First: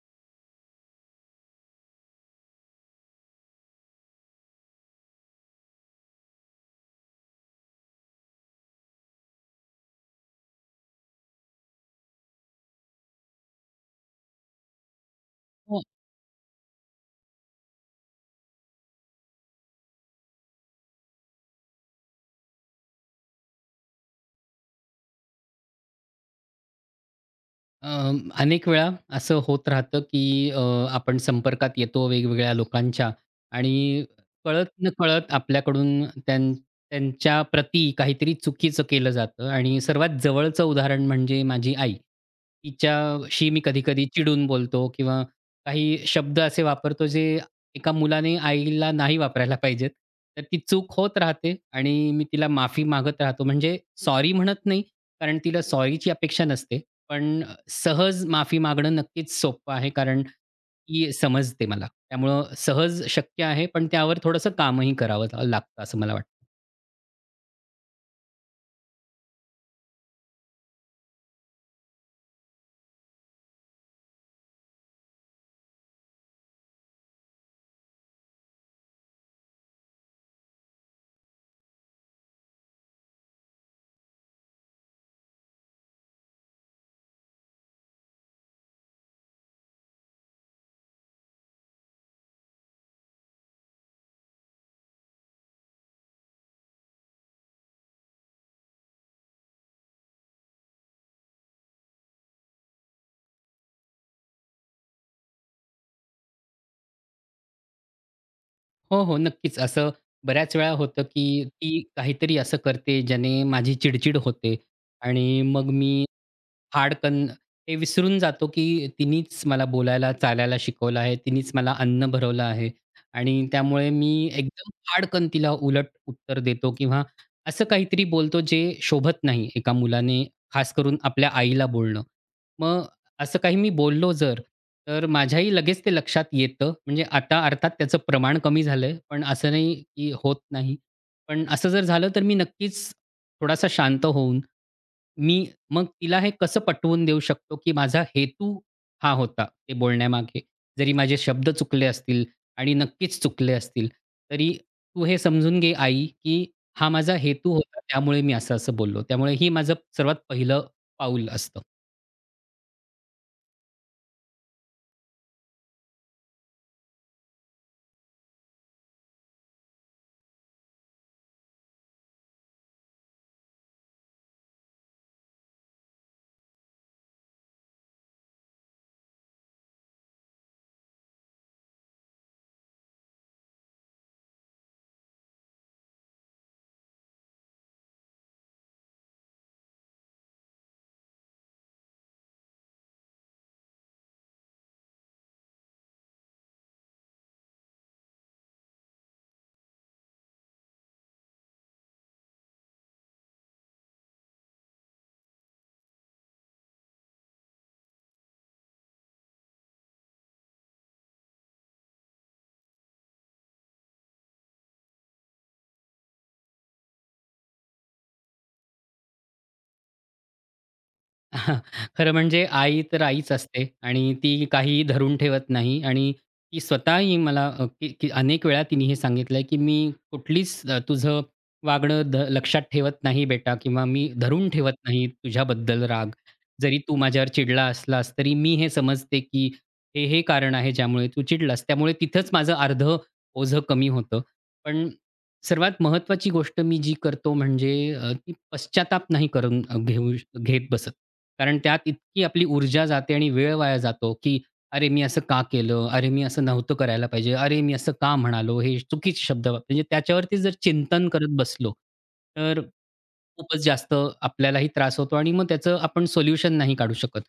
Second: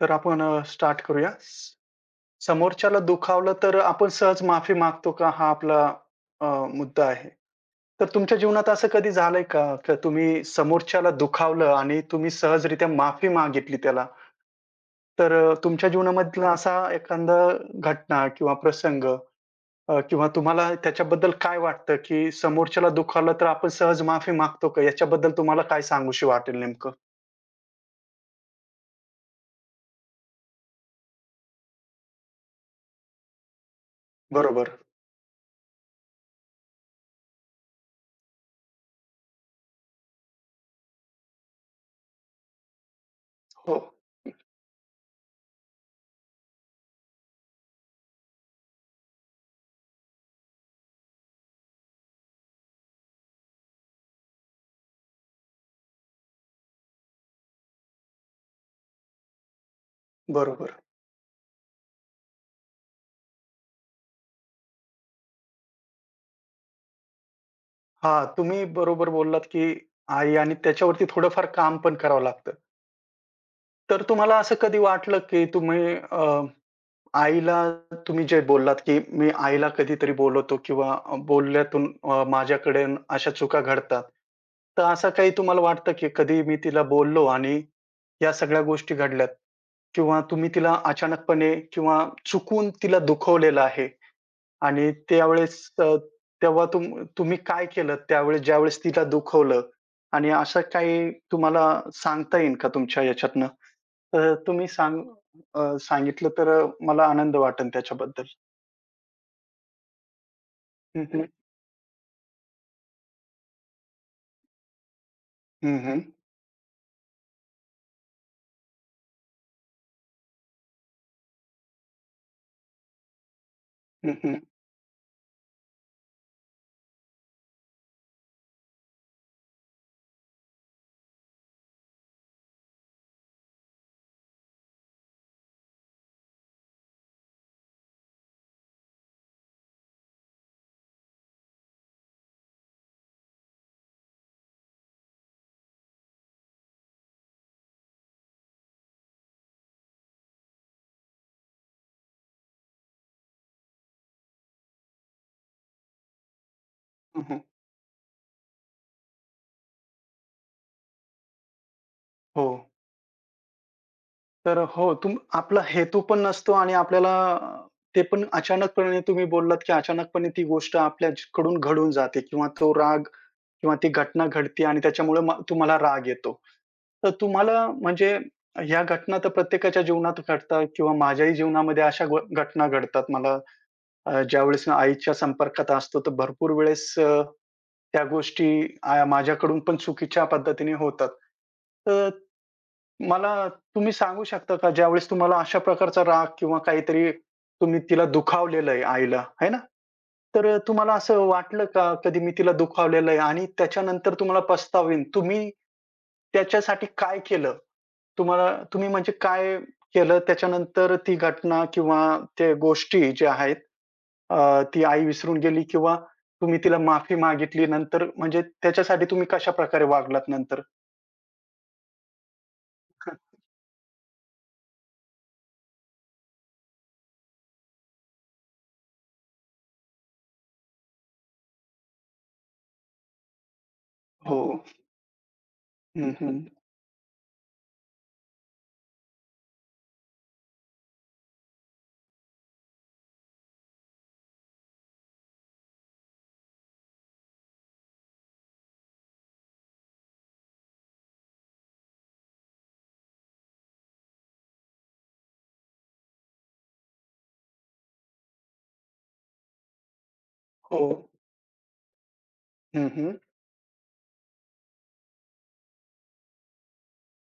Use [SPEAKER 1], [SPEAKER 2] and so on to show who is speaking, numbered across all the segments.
[SPEAKER 1] तर आपण स्टार्ट करूया. समोरच्याला दुखावलं तर आपण सहज माफी मागतो का? हा आपला अ, मुद्दा आहे. तर तुमच्या जीवनात असं कधी झालंय का? का तुम्ही समोरच्याला दुखावलं आणि तुम्ही सहजरित्या माफी मागितली त्याला. तर
[SPEAKER 2] हो.
[SPEAKER 1] तुमच्या जीवनामधला असा एखादा घटना किंवा प्रसंग किंवा तुम्हाला त्याच्याबद्दल काय वाटतं, की समोरच्याला दुखावलं तर आपण सहज माफी मागतो का? याच्याबद्दल तुम्हाला काय सांगूशी वाटेल नेमकं?
[SPEAKER 2] अ, अनेक वेळा असं होत राहतं, की आपण संपर्कात येतो वेगवेगळ्या लोकांच्या आणि
[SPEAKER 1] बरोबर.
[SPEAKER 2] कळत-नकळत आपल्याकडून त्यांच्या प्रती काहीतरी चुकीचं केलं जातं आणि सर्वात जवळचं उदाहरण म्हणजे माझी आई. तिच्याशी मी
[SPEAKER 1] हो,
[SPEAKER 2] कधी-कधी चिडून बोलतो किंवा काही शब्द असे वापरतो, जे एका मुलाने आईला नाही वापरायला पाहिजेत. तर ती चूक होत राहते आणि मी तिला माफी मागत राहतो. म्हणजे सॉरी म्हणत नाही, कारण तिला सॉरीची अपेक्षा नसते. पण सहज माफी मागणं नक्कीच सोपं आहे, कारण
[SPEAKER 1] बरोबर.
[SPEAKER 2] ती समजते मला. त्यामुळं सहज शक्य आहे, पण त्यावर थोडंसं कामही करावं लागतं असं मला वाटतं.
[SPEAKER 1] हां, तुम्ही बरोबर बोललात, की आई आणि त्याच्यावरती थोडंफार काम पण करावं लागतं. तर तुम्हाला असं कधी वाटलं, की तुम्ही आईला तुम्ही जे बोललात, की मी आईला कधीतरी बोलवतो किंवा बोलण्यातून माझ्याकडे अशा चुका घडतात. तर असं काही तुम्हाला वाटतं, की कधी मी तिला बोललो आणि या सगळ्या गोष्टी घडल्यात किंवा तुम्ही तिला अचानकपणे किंवा चुकून तिला दुखवलेलं आहे? आणि त्यावेळेस तेव्हा तुम तुम्ही काय केलं त्यावेळेस ज्यावेळेस तिला दुखवलं आणि असं काही तुम्हाला सांगता येईल का तुमच्या याच्यातनं? तर तुम्ही सांग सांगितलं तर मला आनंद वाटेल त्याच्याबद्दल.
[SPEAKER 2] हो, हो. नक्कीच. असं बऱ्याच वेळा होतं,
[SPEAKER 1] हं, हं.
[SPEAKER 2] की ती काहीतरी असं करते ज्याने माझी चिडचिड होते आणि मग
[SPEAKER 1] हं, हं.
[SPEAKER 2] मी हाडकन हे विसरून जातो, की तिनीच मला बोलायला, चालायला शिकवलं आहे. तिनीच मला अन्न भरवलं आहे आणि त्यामुळे
[SPEAKER 1] हं,
[SPEAKER 2] मी
[SPEAKER 1] हं.
[SPEAKER 2] एकदम हाडकन तिला उलट उत्तर देतो किंवा असं काहीतरी बोलतो, जे शोभत नाही एका मुलाने, खास करून आपल्या आईला बोलणं. मग असं काही मी बोललो जर, तर माझ्याही लगेच ते लक्षात येतं. म्हणजे आता अर्थात त्याचं प्रमाण कमी झालंय, पण असं नाही की होत नाही. पण असं जर झालं, तर मी नक्कीच थोडासा शांत होऊन, मी मग तिला हे कसं पटवून देऊ शकतो, की माझा हेतू हा होता ते बोलण्यामागे. जरी माझे शब्द चुकले असतील आणि नक्कीच चुकले असतील, तरी तू हे समजून घे आई, की हा माझा
[SPEAKER 1] हं, हं.
[SPEAKER 2] हेतू होता त्यामुळे मी असं-असं बोललो. त्यामुळे ही माझं सर्वात पहिलं पाऊल असतं.
[SPEAKER 1] हो. तर हो, आपला हेतू पण नसतो आणि आपल्याला ते पण अचानकपणे तुम्ही बोललात, की अचानकपणे ती गोष्ट आपल्याकडून घडून जाते किंवा तो राग किंवा ती घटना घडते आणि त्याच्यामुळे तुम्हाला राग येतो. तर तुम्हाला म्हणजे ह्या घटना तर प्रत्येकाच्या जीवनात घडतात किंवा माझ्याही जीवनामध्ये अशा घटना घडतात मला ज्यावेळेस मी आईच्या संपर्कात असतो, तर भरपूर वेळेस त्या गोष्टी माझ्याकडून पण चुकीच्या पद्धतीने होतात. तर मला तुम्ही सांगू शकता का, ज्यावेळेस तुम्हाला अशा प्रकारचा राग किंवा काहीतरी तुम्ही तिला दुखावलेलं आहे आईला, आहे ना? तर तुम्हाला असं वाटलं का, कधी मी तिला दुखावलेलं आहे आणि त्याच्यानंतर तुम्हाला तुम्ही त्याच्यासाठी काय केलं? तुम्हाला तुम्ही म्हणजे काय केलं त्याच्यानंतर ती घटना किंवा त्या गोष्टी ज्या आहेत ती आई विसरून गेली किंवा तुम्ही तिला माफी मागितली नंतर म्हणजे त्याच्यासाठी तुम्ही कशाप्रकारे वागलात नंतर?
[SPEAKER 2] खरं म्हणजे आई तर आईच असते आणि ती काही धरून ठेवत नाही आणि ती स्वतःही मला अ, की की अनेक वेळा तिने हे सांगितलंय, की "मी कुठलीच तुझं वागणं लक्षात ठेवत नाही बेटा किंवा मी
[SPEAKER 1] हो.
[SPEAKER 2] धरून ठेवत नाही तुझ्याबद्दल
[SPEAKER 1] हं,
[SPEAKER 2] राग.
[SPEAKER 1] हं.
[SPEAKER 2] जरी तू माझ्यावर चिडला असलास, तरी मी हे समजते, की हे कारण आहे ज्यामुळे तू चिडलास." त्यामुळे तिथंच माझं अर्धं ओझं कमी होतं. पण सर्वात महत्त्वाची गोष्ट मी जी करतो म्हणजे ती पश्चाताप नाही करून अ, घेऊ घेत बसत. कारण त्यात इतकी आपली ऊर्जा जाते आणि वेळ वाया जातो, की "अरे, मी असं का केलं? अरे, मी असं नव्हतं करायला पाहिजे. अरे, मी असं का म्हणालो? हे चुकीचे शब्द" म्हणजे त्याच्यावरती जर
[SPEAKER 1] हो.
[SPEAKER 2] चिंतन करत बसलो, तर
[SPEAKER 1] हं, हं.
[SPEAKER 2] खूपच जास्त आपल्यालाही त्रास होतो आणि मग त्याचं आपण सोल्युशन नाही काढू शकत.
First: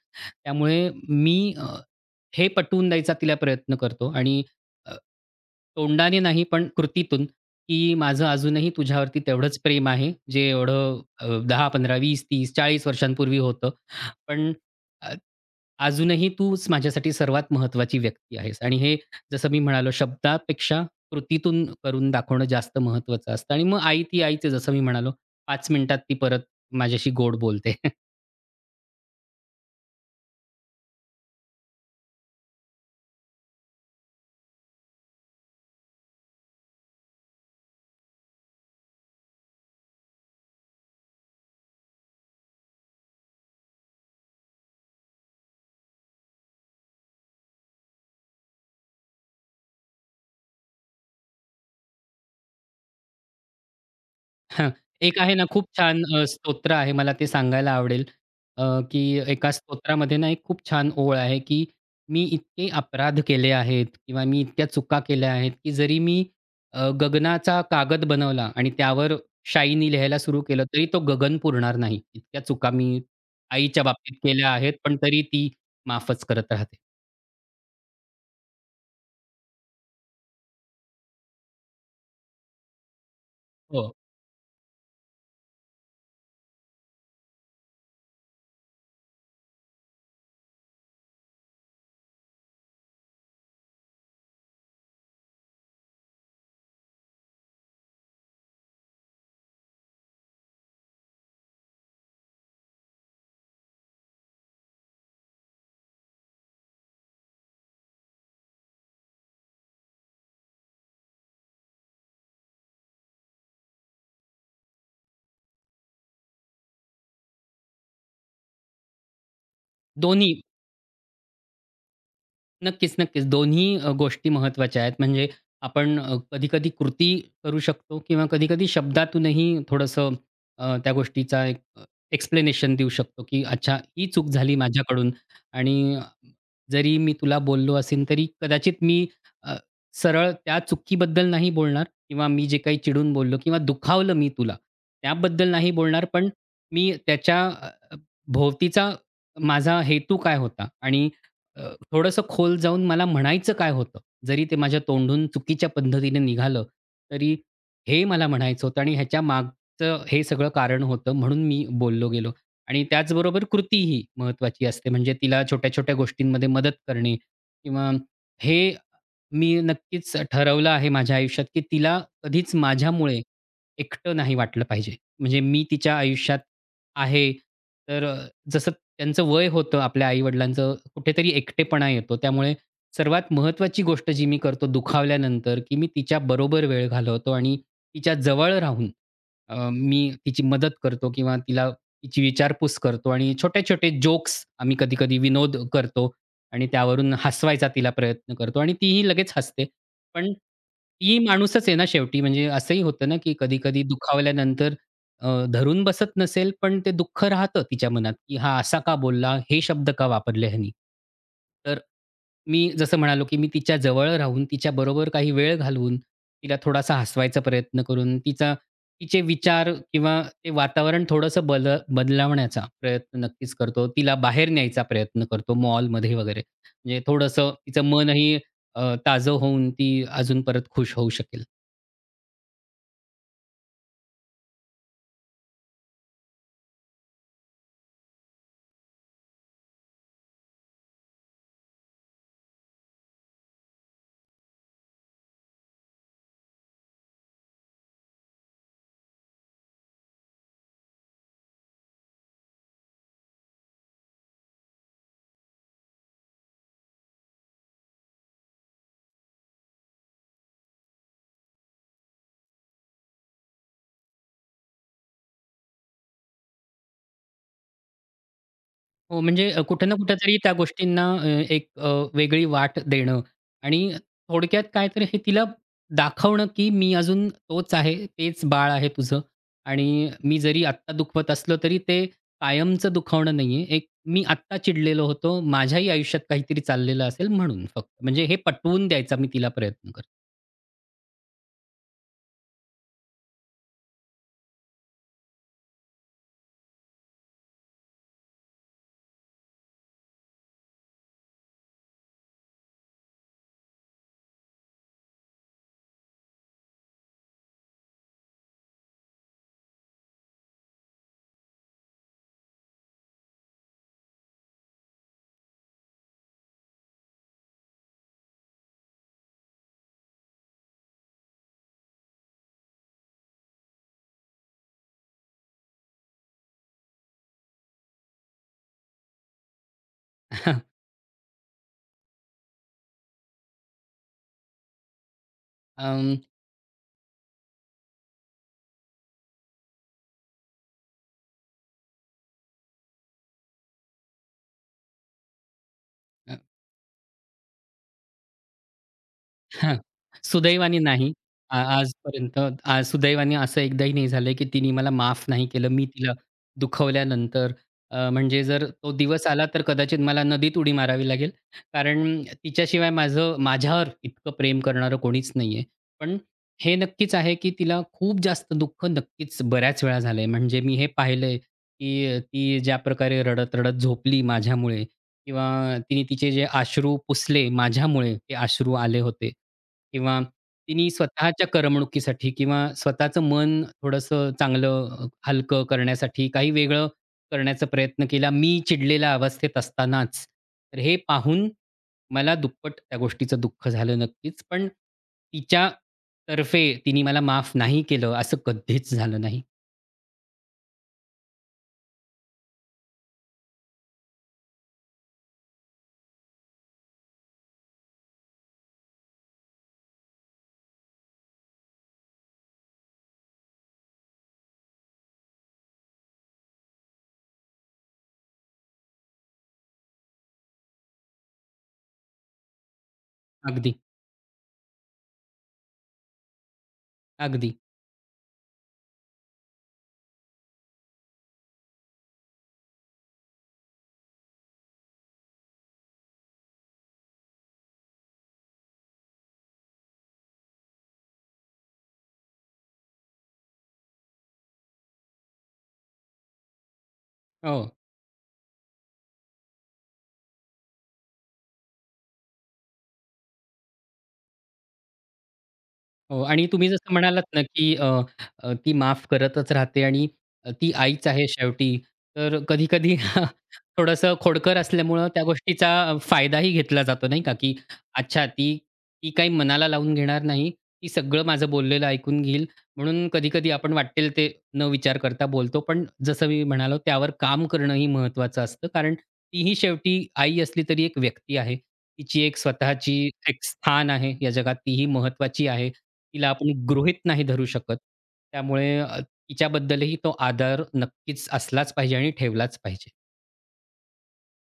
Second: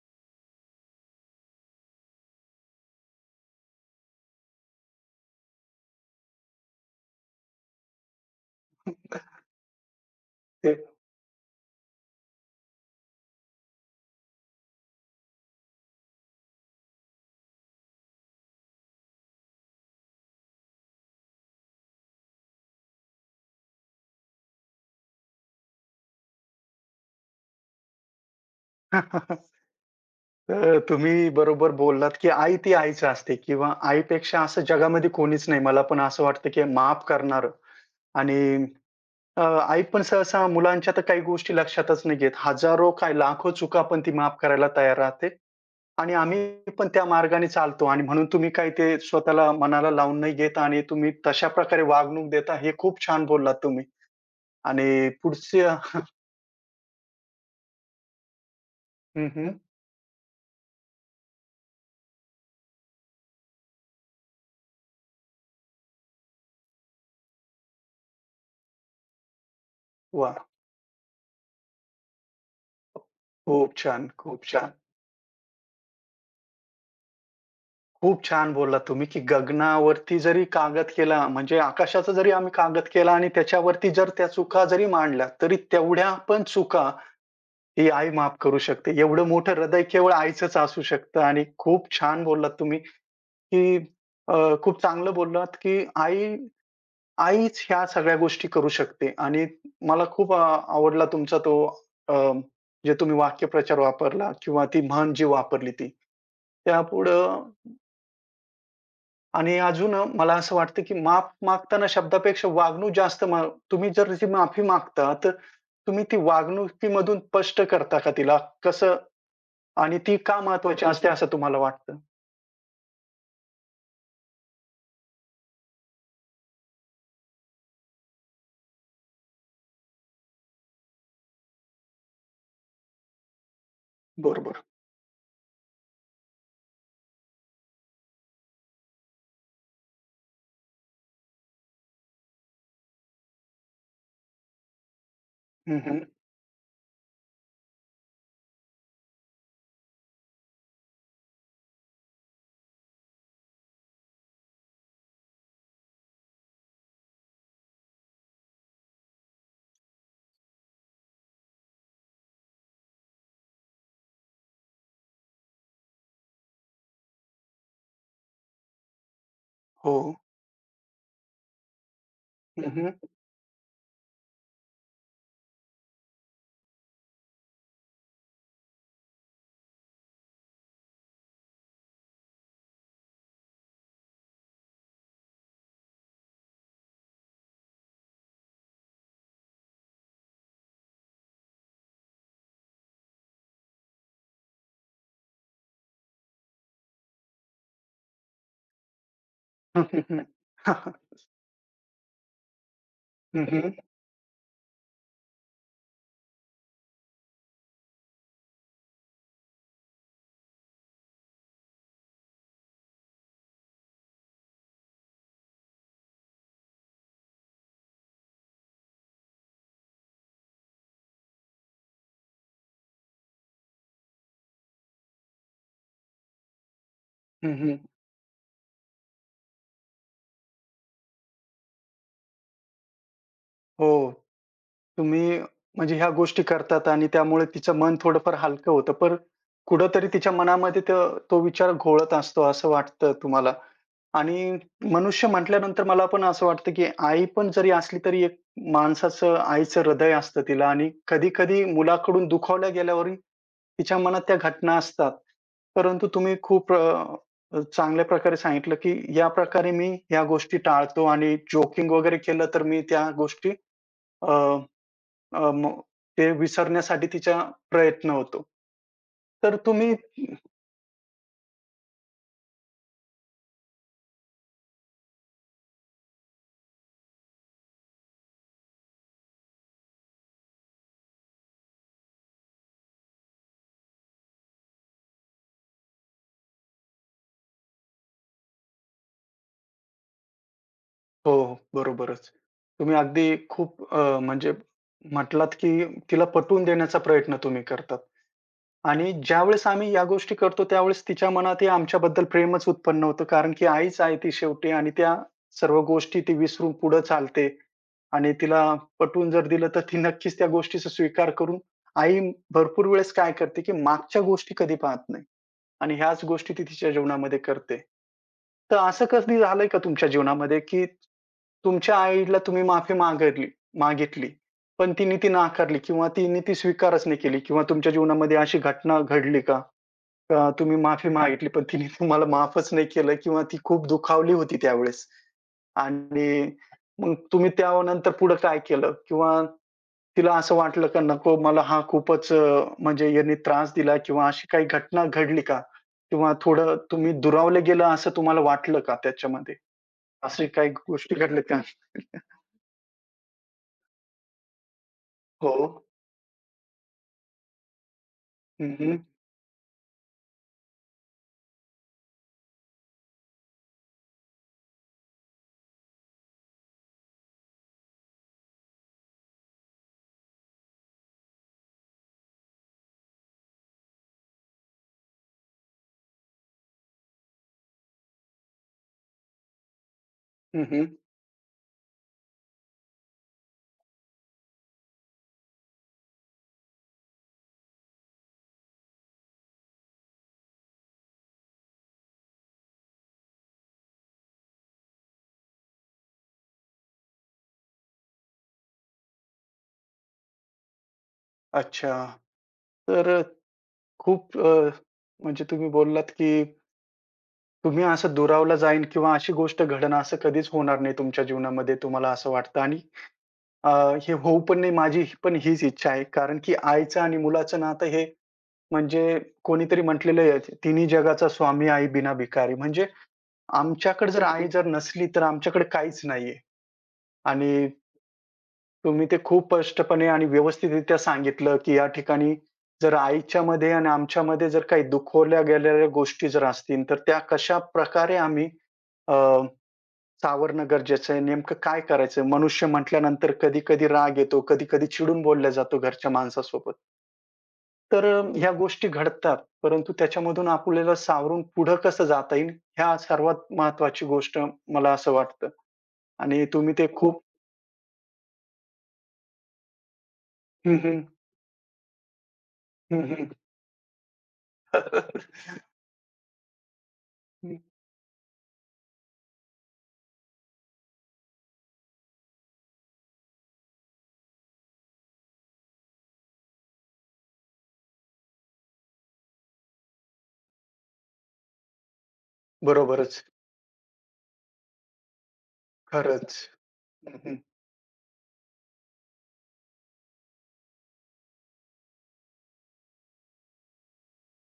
[SPEAKER 2] त्यामुळे मी हे पटवून द्यायचा तिला प्रयत्न करतो आणि अ, तोंडाने नाही, पण कृतीतून, की माझं अजूनही तुझ्यावरती तेवढंच प्रेम आहे, जे
[SPEAKER 1] ते
[SPEAKER 2] एवढं 10, 15, 20, 30, 40 वर्षांपूर्वी होतं. पण अ, अजूनही तूच माझ्यासाठी सर्वात महत्त्वाची व्यक्ती आहेस आणि हे जसं मी म्हणालो शब्दापेक्षा कृतीतून करून दाखवणं जास्त महत्त्वाचं असतं आणि मग आई ती आईच आहे जसं मी म्हणालो 5 मिनिटात ती परत माझ्याशी गोड बोलते.
[SPEAKER 1] तर तुम्ही बरोबर बोललात, की आई ती आईच असते किंवा आईपेक्षा असं जगामध्ये कोणीच नाही. मला पण असं वाटतं, की माफ करणारं आणि आई पण सहसा मुलांच्या तर काही गोष्टी लक्षातच नाही घेत. हजारो काय लाखो चुका पण ती माफ करायला तयार राहते. आणि आम्ही पण त्या मार्गाने चालतो आणि म्हणून तुम्ही काही ते स्वतःला मनाला लावून नाही घेत आणि तुम्ही तशा प्रकारे वागणूक देता हे खूप छान बोललात तुम्ही
[SPEAKER 2] हं.
[SPEAKER 1] आणि
[SPEAKER 2] एक आहे ना खूप
[SPEAKER 1] पुढच्या
[SPEAKER 2] छान स्तोत्र आहे मला ते सांगायला आवडेल, अ, की
[SPEAKER 1] हं, हं.
[SPEAKER 2] एका स्तोत्रामध्ये ना एक खूप छान ओळ आहे, की "मी इतके अपराध केले आहेत किंवा मी इतक्या चुका केल्या आहेत, की जरी मी गगनाचा कागद बनवला आणि त्यावर शाईनी लिहायला सुरू
[SPEAKER 1] वाह!
[SPEAKER 2] केलं, तरी तो गगन पुरणार नाही. इतक्या चुका मी
[SPEAKER 1] खूप
[SPEAKER 2] आईच्या
[SPEAKER 1] छान,
[SPEAKER 2] बाबतीत
[SPEAKER 1] खूप
[SPEAKER 2] केल्या
[SPEAKER 1] छान.
[SPEAKER 2] आहेत, पण तरी ती माफच करत राहते."
[SPEAKER 1] खूप छान बोललात तुम्ही, की गगनावरती जरी कागद केला म्हणजे आकाशाचा जरी आम्ही कागद केला आणि
[SPEAKER 2] हो.
[SPEAKER 1] त्याच्यावरती जर त्या चुका जरी मांडल्या, तरी तेवढ्या पण चुका ही आई माफ करू शकते. एवढं मोठं हृदय केवळ आईचंच असू शकतं आणि खूप छान बोललात तुम्ही. की खूप चांगलं बोललात, की आई आईच ह्या सगळ्या गोष्टी करू शकते आणि मला खूप आवडला तुमचा तो अ, जे तुम्ही वाक्यप्रचार वापरला किंवा ती म्हण जी वापरली ती. त्यापुढं आणि अजून मला असं वाटतं, की माफ मागताना शब्दापेक्षा वागणूक जास्त तुम्ही जर जी माफी मागता, तर तुम्ही ती वागणुकीमधून स्पष्ट करता का तिला? कसं आणि ती
[SPEAKER 2] दोन्ही
[SPEAKER 1] का महत्वाची असते असं तुम्हाला वाटतं?
[SPEAKER 2] नक्कीच, नक्कीच. दोन्ही गोष्टी महत्त्वाच्या आहेत. म्हणजे आपण कधी-कधी कृती करू शकतो किंवा कधी-कधी शब्दातूनही थोडंसं त्या गोष्टीचा एक्सप्लेनेशन देऊ शकतो, की अच्छा ही चूक झाली
[SPEAKER 1] बरोबर.
[SPEAKER 2] माझ्याकडून आणि जरी मी तुला बोललो असेन, तरी कदाचित मी अ, सरळ त्या चुकीबद्दल नाही बोलणार किंवा मी जे काही चिडून बोललो किंवा दुखावलं मी तुला, त्याबद्दल नाही
[SPEAKER 1] हं, हं.
[SPEAKER 2] बोलणार. पण मी त्याच्या भोवतीचा माझा हेतू काय होता आणि थोडंसं खोल जाऊन मला म्हणायचं काय होतं, जरी ते माझ्या तोंडून चुकीच्या पद्धतीने निघालं, तरी हे मला म्हणायचं होतं आणि ह्याच्या मागचं हे सगळं कारण होतं म्हणून मी बोललो गेलो. आणि त्याचबरोबर कृतीही महत्त्वाची असते. म्हणजे तिला छोट्या-छोट्या गोष्टींमध्ये मदत करणे किंवा हे मी
[SPEAKER 1] हो.
[SPEAKER 2] नक्कीच ठरवलं आहे माझ्या आयुष्यात, की तिला कधीच
[SPEAKER 1] हं, हं.
[SPEAKER 2] माझ्यामुळे एकटं नाही वाटलं पाहिजे. म्हणजे मी तिच्या आयुष्यात आहे, तर जसं त्यांचं वय होतं आपल्या आई-वडिलांचं, कुठेतरी एकटेपणा येतो. त्यामुळे सर्वात महत्त्वाची गोष्ट जी मी करतो दुखावल्यानंतर, की मी तिच्या बरोबर वेळ घालवतो आणि तिच्या जवळ राहून मी तिची मदत करतो किंवा तिला तिची विचारपूस करतो आणि छोटे-छोटे जोक्स आम्ही कधी-कधी विनोद करतो आणि त्यावरून हसवायचा तिला प्रयत्न करतो आणि तीही लगेच हसते. पण ती माणूसच आहे ना शेवटी. म्हणजे असंही होतं ना, की
[SPEAKER 1] हं, हं.
[SPEAKER 2] कधी-कधी दुखावल्यानंतर धरून बसत नसेल, पण ते दुःख राहतं तिच्या मनात, की हा असा का बोलला? हे शब्द का वापरले ह्यानी? तर मी जसं म्हणालो, की मी तिच्या जवळ राहून, तिच्याबरोबर काही वेळ घालवून, तिला थोडासा हसवायचा प्रयत्न करून, तिचे विचार किंवा ते वातावरण थोडंसं बदलावण्याचा प्रयत्न नक्कीच करतो. तिला बाहेर न्यायचा प्रयत्न करतो मॉलमध्ये वगैरे. म्हणजे
[SPEAKER 1] हं,
[SPEAKER 2] थोडंसं
[SPEAKER 1] हं.
[SPEAKER 2] तिचं मनही ताजं होऊन ती अजून परत खुश होऊ शकेल.
[SPEAKER 1] हो. तुम्ही म्हणजे ह्या गोष्टी करतात आणि त्यामुळे तिचं मन थोडंफार हलकं होतं. पण कुठेतरी तिच्या मनामध्ये तो तो विचार घोळत असतो असं वाटतं तुम्हाला. आणि मनुष्य म्हटल्यानंतर मला पण असं वाटतं, की आई पण जरी असली तरी एक माणसाचं आईचं हृदय असतं तिला आणि कधी-कधी मुलाकडून दुखावल्या गेल्यावरही तिच्या मनात त्या घटना असतात. परंतु तुम्ही खूप चांगल्या प्रकारे सांगितलं, की या प्रकारे मी या गोष्टी टाळतो आणि जोकिंग वगैरे केलं तर मी त्या गोष्टी अ, अ, म ते विसरण्यासाठी तिचा प्रयत्न होतो.
[SPEAKER 2] हो, म्हणजे
[SPEAKER 1] तर
[SPEAKER 2] कुठे
[SPEAKER 1] तुम्ही
[SPEAKER 2] ना कुठेतरी त्या गोष्टींना एक अ, वेगळी वाट देणं आणि थोडक्यात काय तर हे तिला दाखवणं, की मी अजून तोच आहे, तेच बाळ आहे तुझं आणि मी जरी आत्ता दुखवत असलो, तरी ते कायमचं दुखावणं नाहीये. एक मी आत्ता चिडलेलो होतो, माझ्याही आयुष्यात काहीतरी चाललेलं असेल म्हणून फक्त. म्हणजे हे पटवून द्यायचा मी तिला प्रयत्न करतो.
[SPEAKER 1] हो, हो. बरोबरच. तुम्ही अगदी खूप म्हणजे म्हटलात, की तिला पटवून देण्याचा प्रयत्न तुम्ही करतात आणि ज्यावेळेस आम्ही या गोष्टी करतो, त्यावेळेस तिच्या मनातही आमच्याबद्दल प्रेमच उत्पन्न होतं. कारण की आईच आहे ती शेवटी आणि त्या सर्व गोष्टी ती विसरून पुढे चालते आणि तिला पटवून जर दिलं, तर ती नक्कीच त्या गोष्टीचा स्वीकार करून आई भरपूर वेळेस काय करते, की मागच्या गोष्टी कधी पाहत नाही. आणि ह्याच गोष्टी ती तिच्या जीवनामध्ये करते. तर असं कधी झालंय का तुमच्या जीवनामध्ये, की तुमच्या आईला तुम्ही माफी मागितली मागितली, पण तिने ती नाकारली किंवा तिने ती स्वीकारच नाही केली किंवा तुमच्या जीवनामध्ये अशी घटना घडली का? का तुम्ही माफी मागितली, पण तिने तुम्हाला माफच नाही केलं किंवा ती खूप दुखावली होती त्यावेळेस
[SPEAKER 2] अं,
[SPEAKER 1] आणि मग तुम्ही त्यानंतर पुढे काय केलं? किंवा तिला असं वाटलं का नको मला हा खूपच म्हणजे यांनी त्रास दिला किंवा अशी काही घटना घडली का? किंवा थोडं तुम्ही दुरावले गेला असं तुम्हाला वाटलं का त्याच्यामध्ये?
[SPEAKER 2] हां.
[SPEAKER 1] अशी काही
[SPEAKER 2] सुदैवाने नाही.
[SPEAKER 1] गोष्टी घडल्यात का?
[SPEAKER 2] आजपर्यंत सुदैवाने असं एकदाही नाही झालंय, की तिने मला माफ नाही
[SPEAKER 1] हो.
[SPEAKER 2] केलं. मी तिला दुखवल्यानंतर. म्हणजे जर
[SPEAKER 1] हं,
[SPEAKER 2] तो
[SPEAKER 1] हं.
[SPEAKER 2] दिवस आला तर कदाचित मला नदीत उडी मारावी लागेल. कारण तिच्याशिवाय माझं माझ्यावर इतकं प्रेम करणारं कोणीच नाहीये. पण हे नक्कीच आहे, की तिला खूप जास्त दुःख नक्कीच बऱ्याच वेळा झालंय. म्हणजे मी हे पाहिलंय, की ती ज्या प्रकारे रडत-रडत झोपली माझ्यामुळे किंवा तिने तिचे जे अश्रू पुसले माझ्यामुळे ते अश्रू आले होते. किंवा
[SPEAKER 1] हं, हं.
[SPEAKER 2] तिनी स्वतःच्या करमणुकीसाठी किंवा स्वतःचं मन थोडंसं चांगलं हलकं करण्यासाठी काही वेगळं करण्याचा प्रयत्न केला, मी चिडलेल्या अवस्थेत असतानाच. तर हे पाहून मला दुप्पट त्या गोष्टीचं दुःख झालं नक्कीच. पण तिच्यातर्फे तिने मला माफ नाही केलं असं कधीच झालं नाही.
[SPEAKER 1] अच्छा. तर खूप म्हणजे तुम्ही बोललात की तुम्ही असं दुरावला जाईन किंवा अशी गोष्ट घडणं असं कधीच होणार नाही तुमच्या जीवनामध्ये तुम्हाला असं वाटतं आणि अ, हे होऊ पण नाही माझी पण हीच इच्छा आहे. कारण की आईचं आणि मुलाचं नातं हे म्हणजे कोणीतरी म्हटलेलं आहे, "तिन्ही जगाचा स्वामी आई बिना भिकारी." म्हणजे
[SPEAKER 2] अगदी,
[SPEAKER 1] आमच्याकडे जर आई जर नसली, तर आमच्याकडे काहीच नाहीये
[SPEAKER 2] अगदी.
[SPEAKER 1] आणि तुम्ही ते खूप स्पष्टपणे आणि व्यवस्थितरित्या सांगितलं, की या ठिकाणी जर आईच्यामध्ये आणि आमच्यामध्ये जर काही दुखवल्या गेलेल्या गोष्टी जर असतील, तर त्या कशाप्रकारे आम्ही अ, सावरणं गरजेचं आहे. नेमकं काय करायचं? मनुष्य म्हटल्यानंतर कधी-कधी राग येतो, कधी-कधी चिडून बोलला जातो घरच्या माणसासोबत.
[SPEAKER 2] हो.
[SPEAKER 1] तर ह्या गोष्टी घडतात, परंतु त्याच्यामधून आपल्याला सावरून पुढं कसं जाता येईल, ह्या सर्वात महत्त्वाची गोष्ट मला असं वाटतं.
[SPEAKER 2] हो
[SPEAKER 1] आणि
[SPEAKER 2] आणि तुम्ही
[SPEAKER 1] तुम्ही ते
[SPEAKER 2] जसं
[SPEAKER 1] खूप
[SPEAKER 2] म्हणालात ना, की अ, अ, ती माफ करतच राहते आणि ती
[SPEAKER 1] हं, हं.
[SPEAKER 2] आईच आहे शेवटी. तर कधी-कधी
[SPEAKER 1] हं, हं.
[SPEAKER 2] थोडंसं खोडकर असल्यामुळं त्या गोष्टीचा फायदाही घेतला जातो नाही का, की अच्छा ती ती काही मनाला लावून घेणार नाही. ती सगळं माझं बोललेलं ऐकून घेईल. म्हणून कधी-कधी आपण वाटेल ते न विचार करता बोलतो. पण जसं मी म्हणालो त्यावर काम करणंही महत्त्वाचं असतं. कारण तीही शेवटी आई असली तरी एक व्यक्ती आहे. तिची एक स्वतःची
[SPEAKER 1] बरोबरच.
[SPEAKER 2] एक स्थान आहे या जगात. तीही महत्त्वाची आहे. तिला
[SPEAKER 1] खरंच.
[SPEAKER 2] आपण गृहीत
[SPEAKER 1] हं,
[SPEAKER 2] नाही
[SPEAKER 1] हं.
[SPEAKER 2] धरू शकत. त्यामुळे तिच्याबद्दलही तो आदर नक्कीच असलाच पाहिजे आणि ठेवलाच पाहिजे.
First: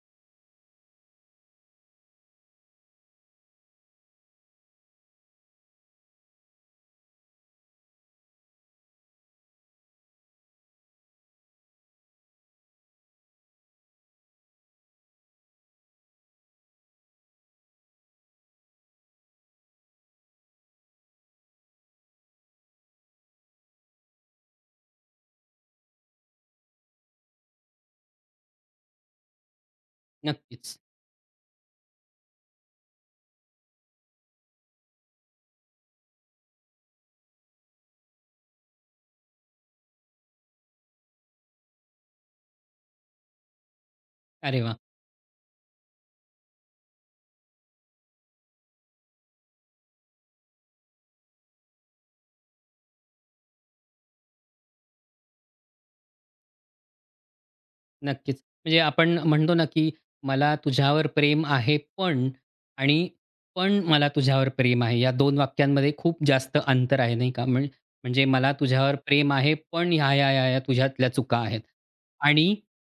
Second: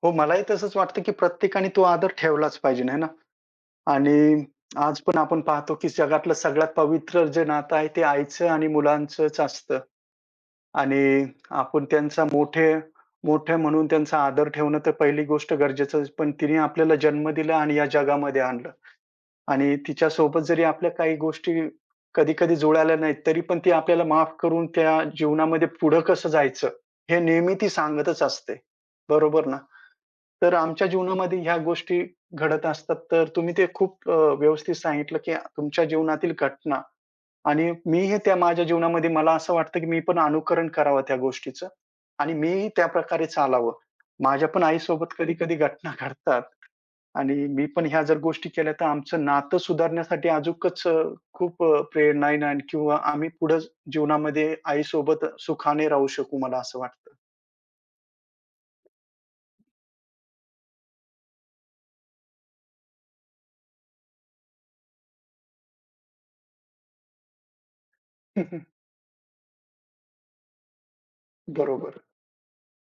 [SPEAKER 1] हो, मलाही तसंच वाटतं, की प्रत्येकाने तो आदर ठेवलाच पाहिजे, है ना? आणि आज पण आपण पाहतो, की जगातलं सगळ्यात पवित्र जे नातं आहे, ते आईचं आणि मुलांचंच असतं. आणि आपण त्यांचा मोठे मोठे म्हणून त्यांचा आदर ठेवणं तर पहिली गोष्ट गरजेचं पण तिने आपल्याला जन्म दिला आणि या जगामध्ये आणलं. आणि तिच्यासोबत जरी आपल्या काही गोष्टी कधी-कधी जुळाल्या नाहीत, तरी पण ती आपल्याला माफ करून त्या जीवनामध्ये पुढं कसं जायचं, हे नेहमी ती सांगतच असते. बरोबर ना? तर
[SPEAKER 2] नक्कीच.
[SPEAKER 1] आमच्या जीवनामध्ये ह्या गोष्टी घडत असतात. तर तुम्ही ते खूप व्यवस्थित सांगितलं, की तुमच्या जीवनातील घटना आणि मीही त्या माझ्या जीवनामध्ये मला असं वाटतं, की मी पण अनुकरण करावं त्या गोष्टीचं आणि मीही त्याप्रकारे चालावं. माझ्या
[SPEAKER 2] अरे
[SPEAKER 1] पण
[SPEAKER 2] वाह!
[SPEAKER 1] आईसोबत कधी-कधी घटना घडतात. आणि मी पण ह्या जर गोष्टी केल्या तर आमचं नातं सुधारण्यासाठी अजूकच खूप प्रेरणा येईल आणि किंवा आम्ही पुढे जीवनामध्ये आईसोबत सुखाने राहू शकू मला असं वाटतं.
[SPEAKER 2] नक्कीच. म्हणजे आपण म्हणतो ना, की मला तुझ्यावर प्रेम आहे पण आणि पण मला तुझ्यावर प्रेम आहे. या 2 वाक्यांमध्ये खूप जास्त अंतर आहे, नाही का? म्हणजे मला तुझ्यावर प्रेम आहे, पण ह्या-ह्या, ह्या-ह्या तुझ्यातल्या चुका आहेत.
[SPEAKER 1] बरोबर.
[SPEAKER 2] आणि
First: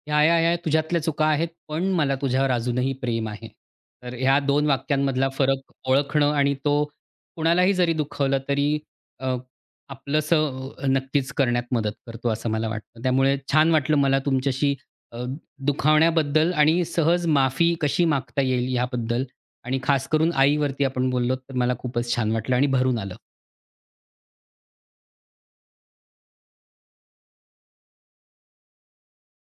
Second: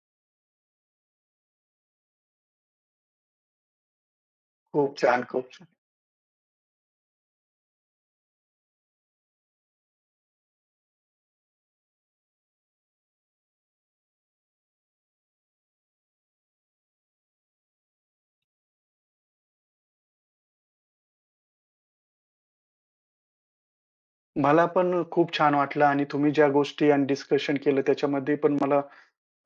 [SPEAKER 2] ह्या-ह्या, ह्या ह्या तुझ्यातल्या चुका आहेत, पण मला तुझ्यावर अजूनही प्रेम आहे. तर ह्या 2
[SPEAKER 1] खूप छान,
[SPEAKER 2] वाक्यांमधला
[SPEAKER 1] खूप छान.
[SPEAKER 2] फरक ओळखणं आणि तो कुणालाही जरी दुखावलं तरी अ, आपलंसं नक्कीच करण्यात मदत करतो, असं मला वाटतं. त्यामुळे छान वाटलं मला तुमच्याशी अ, दुखावण्याबद्दल आणि सहज माफी कशी मागता येईल याबद्दल आणि खास करून आईवरती आपण बोललो तर मला खूपच छान वाटलं आणि भरून आलं.
[SPEAKER 1] मला पण खूप छान वाटलं आणि तुम्ही ज्या गोष्टी आणि डिस्कशन केलं त्याच्यामध्ये पण मला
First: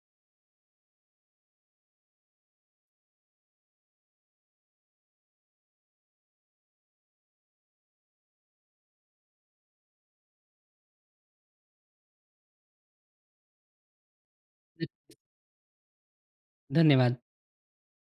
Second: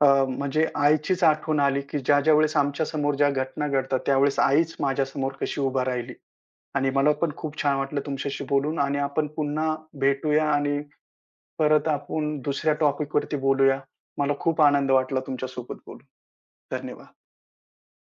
[SPEAKER 1] म्हणजे आईचीच आठवण आली, की ज्या-ज्या वेळेस आमच्यासमोर ज्या घटना घडतात त्यावेळेस आईच माझ्यासमोर कशी उभा राहिली. आणि मला पण खूप छान वाटलं तुमच्याशी बोलून आणि आपण पुन्हा भेटूया आणि परत आपण दुसऱ्या टॉपिक वरती बोलूया. मला खूप आनंद वाटला तुमच्यासोबत बोलून. धन्यवाद.
[SPEAKER 2] धन्यवाद.